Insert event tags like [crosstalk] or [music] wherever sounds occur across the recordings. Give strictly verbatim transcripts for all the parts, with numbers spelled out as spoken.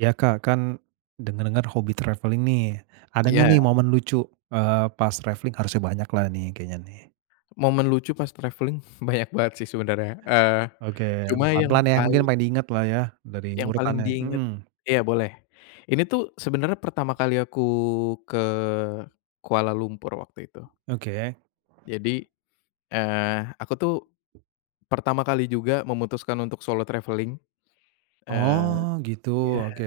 Iya Kak, kan, denger-denger hobi travelling nih ada gak nih Iya. momen lucu, eee, pas travelling? Harusnya banyaklah nih kayaknya nih. Momen lucu pas traveling banyak banget sih sebenernya, eee, Oke cuma pelan-pelan yang ya mungkin paling yang paling diingetlah ya dari Yang paling urutannya, diinget mhm. iya boleh ini tuh sebenernya pertama kali aku ke, Kuala Lumpur waktu itu. Oke. Jadi, eee, aku tuh, pertama kali juga memutuskan untuk solo traveling, eee, Oh gitu ya oke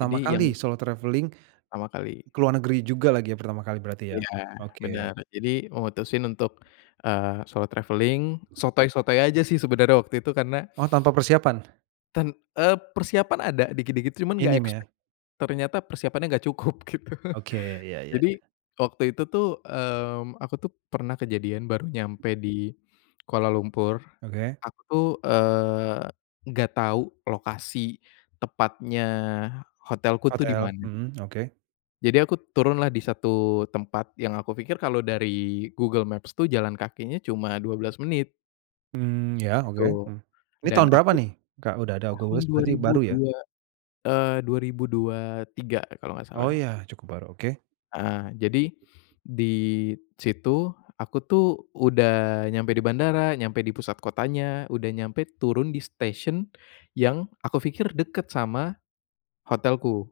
jadi kali yang solo travelling, Pertama kali. ke luar negeri juga lagi ya pertama kali berarti ya, Iya oke. bener jadi memutusin untuk, eee, solo travelling sotoy sotoy aja sih sebenernya waktu itu karena Oh tanpa persiapan. Ten eee, persiapan ada dikit-dikit cuman gak Minim ya. expect, ternyata persiapannya gak cukup gitu, Oke [chuckles] iya iya jadi iya. waktu itu tuh, mmm, aku tuh pernah kejadian baru nyampe di Kuala Lumpur, Oke. aku tuh, eee, gak tau lokasi tepatnya hotelku tuh di Hotel, mana. mhm, oke. Jadi aku turunlah di satu tempat yang aku pikir kalo dari Google Maps tuh jalan kakinya cuma dua belas menit. Mmm, ya oke, Gitu, mmm. Ini dan tahun berapa aku, nih Kak, udah ada Google tahun Maps dua berarti ribu baru ya? dua eee, dua ribu dua tiga kalau gak Oh salah. ya cukup baru oke. Ah, jadi, di situ aku tuh udah nyampe di bandara, nyampe di pusat kotanya udah nyampe turun di station yang aku pikir deket sama, hotelku.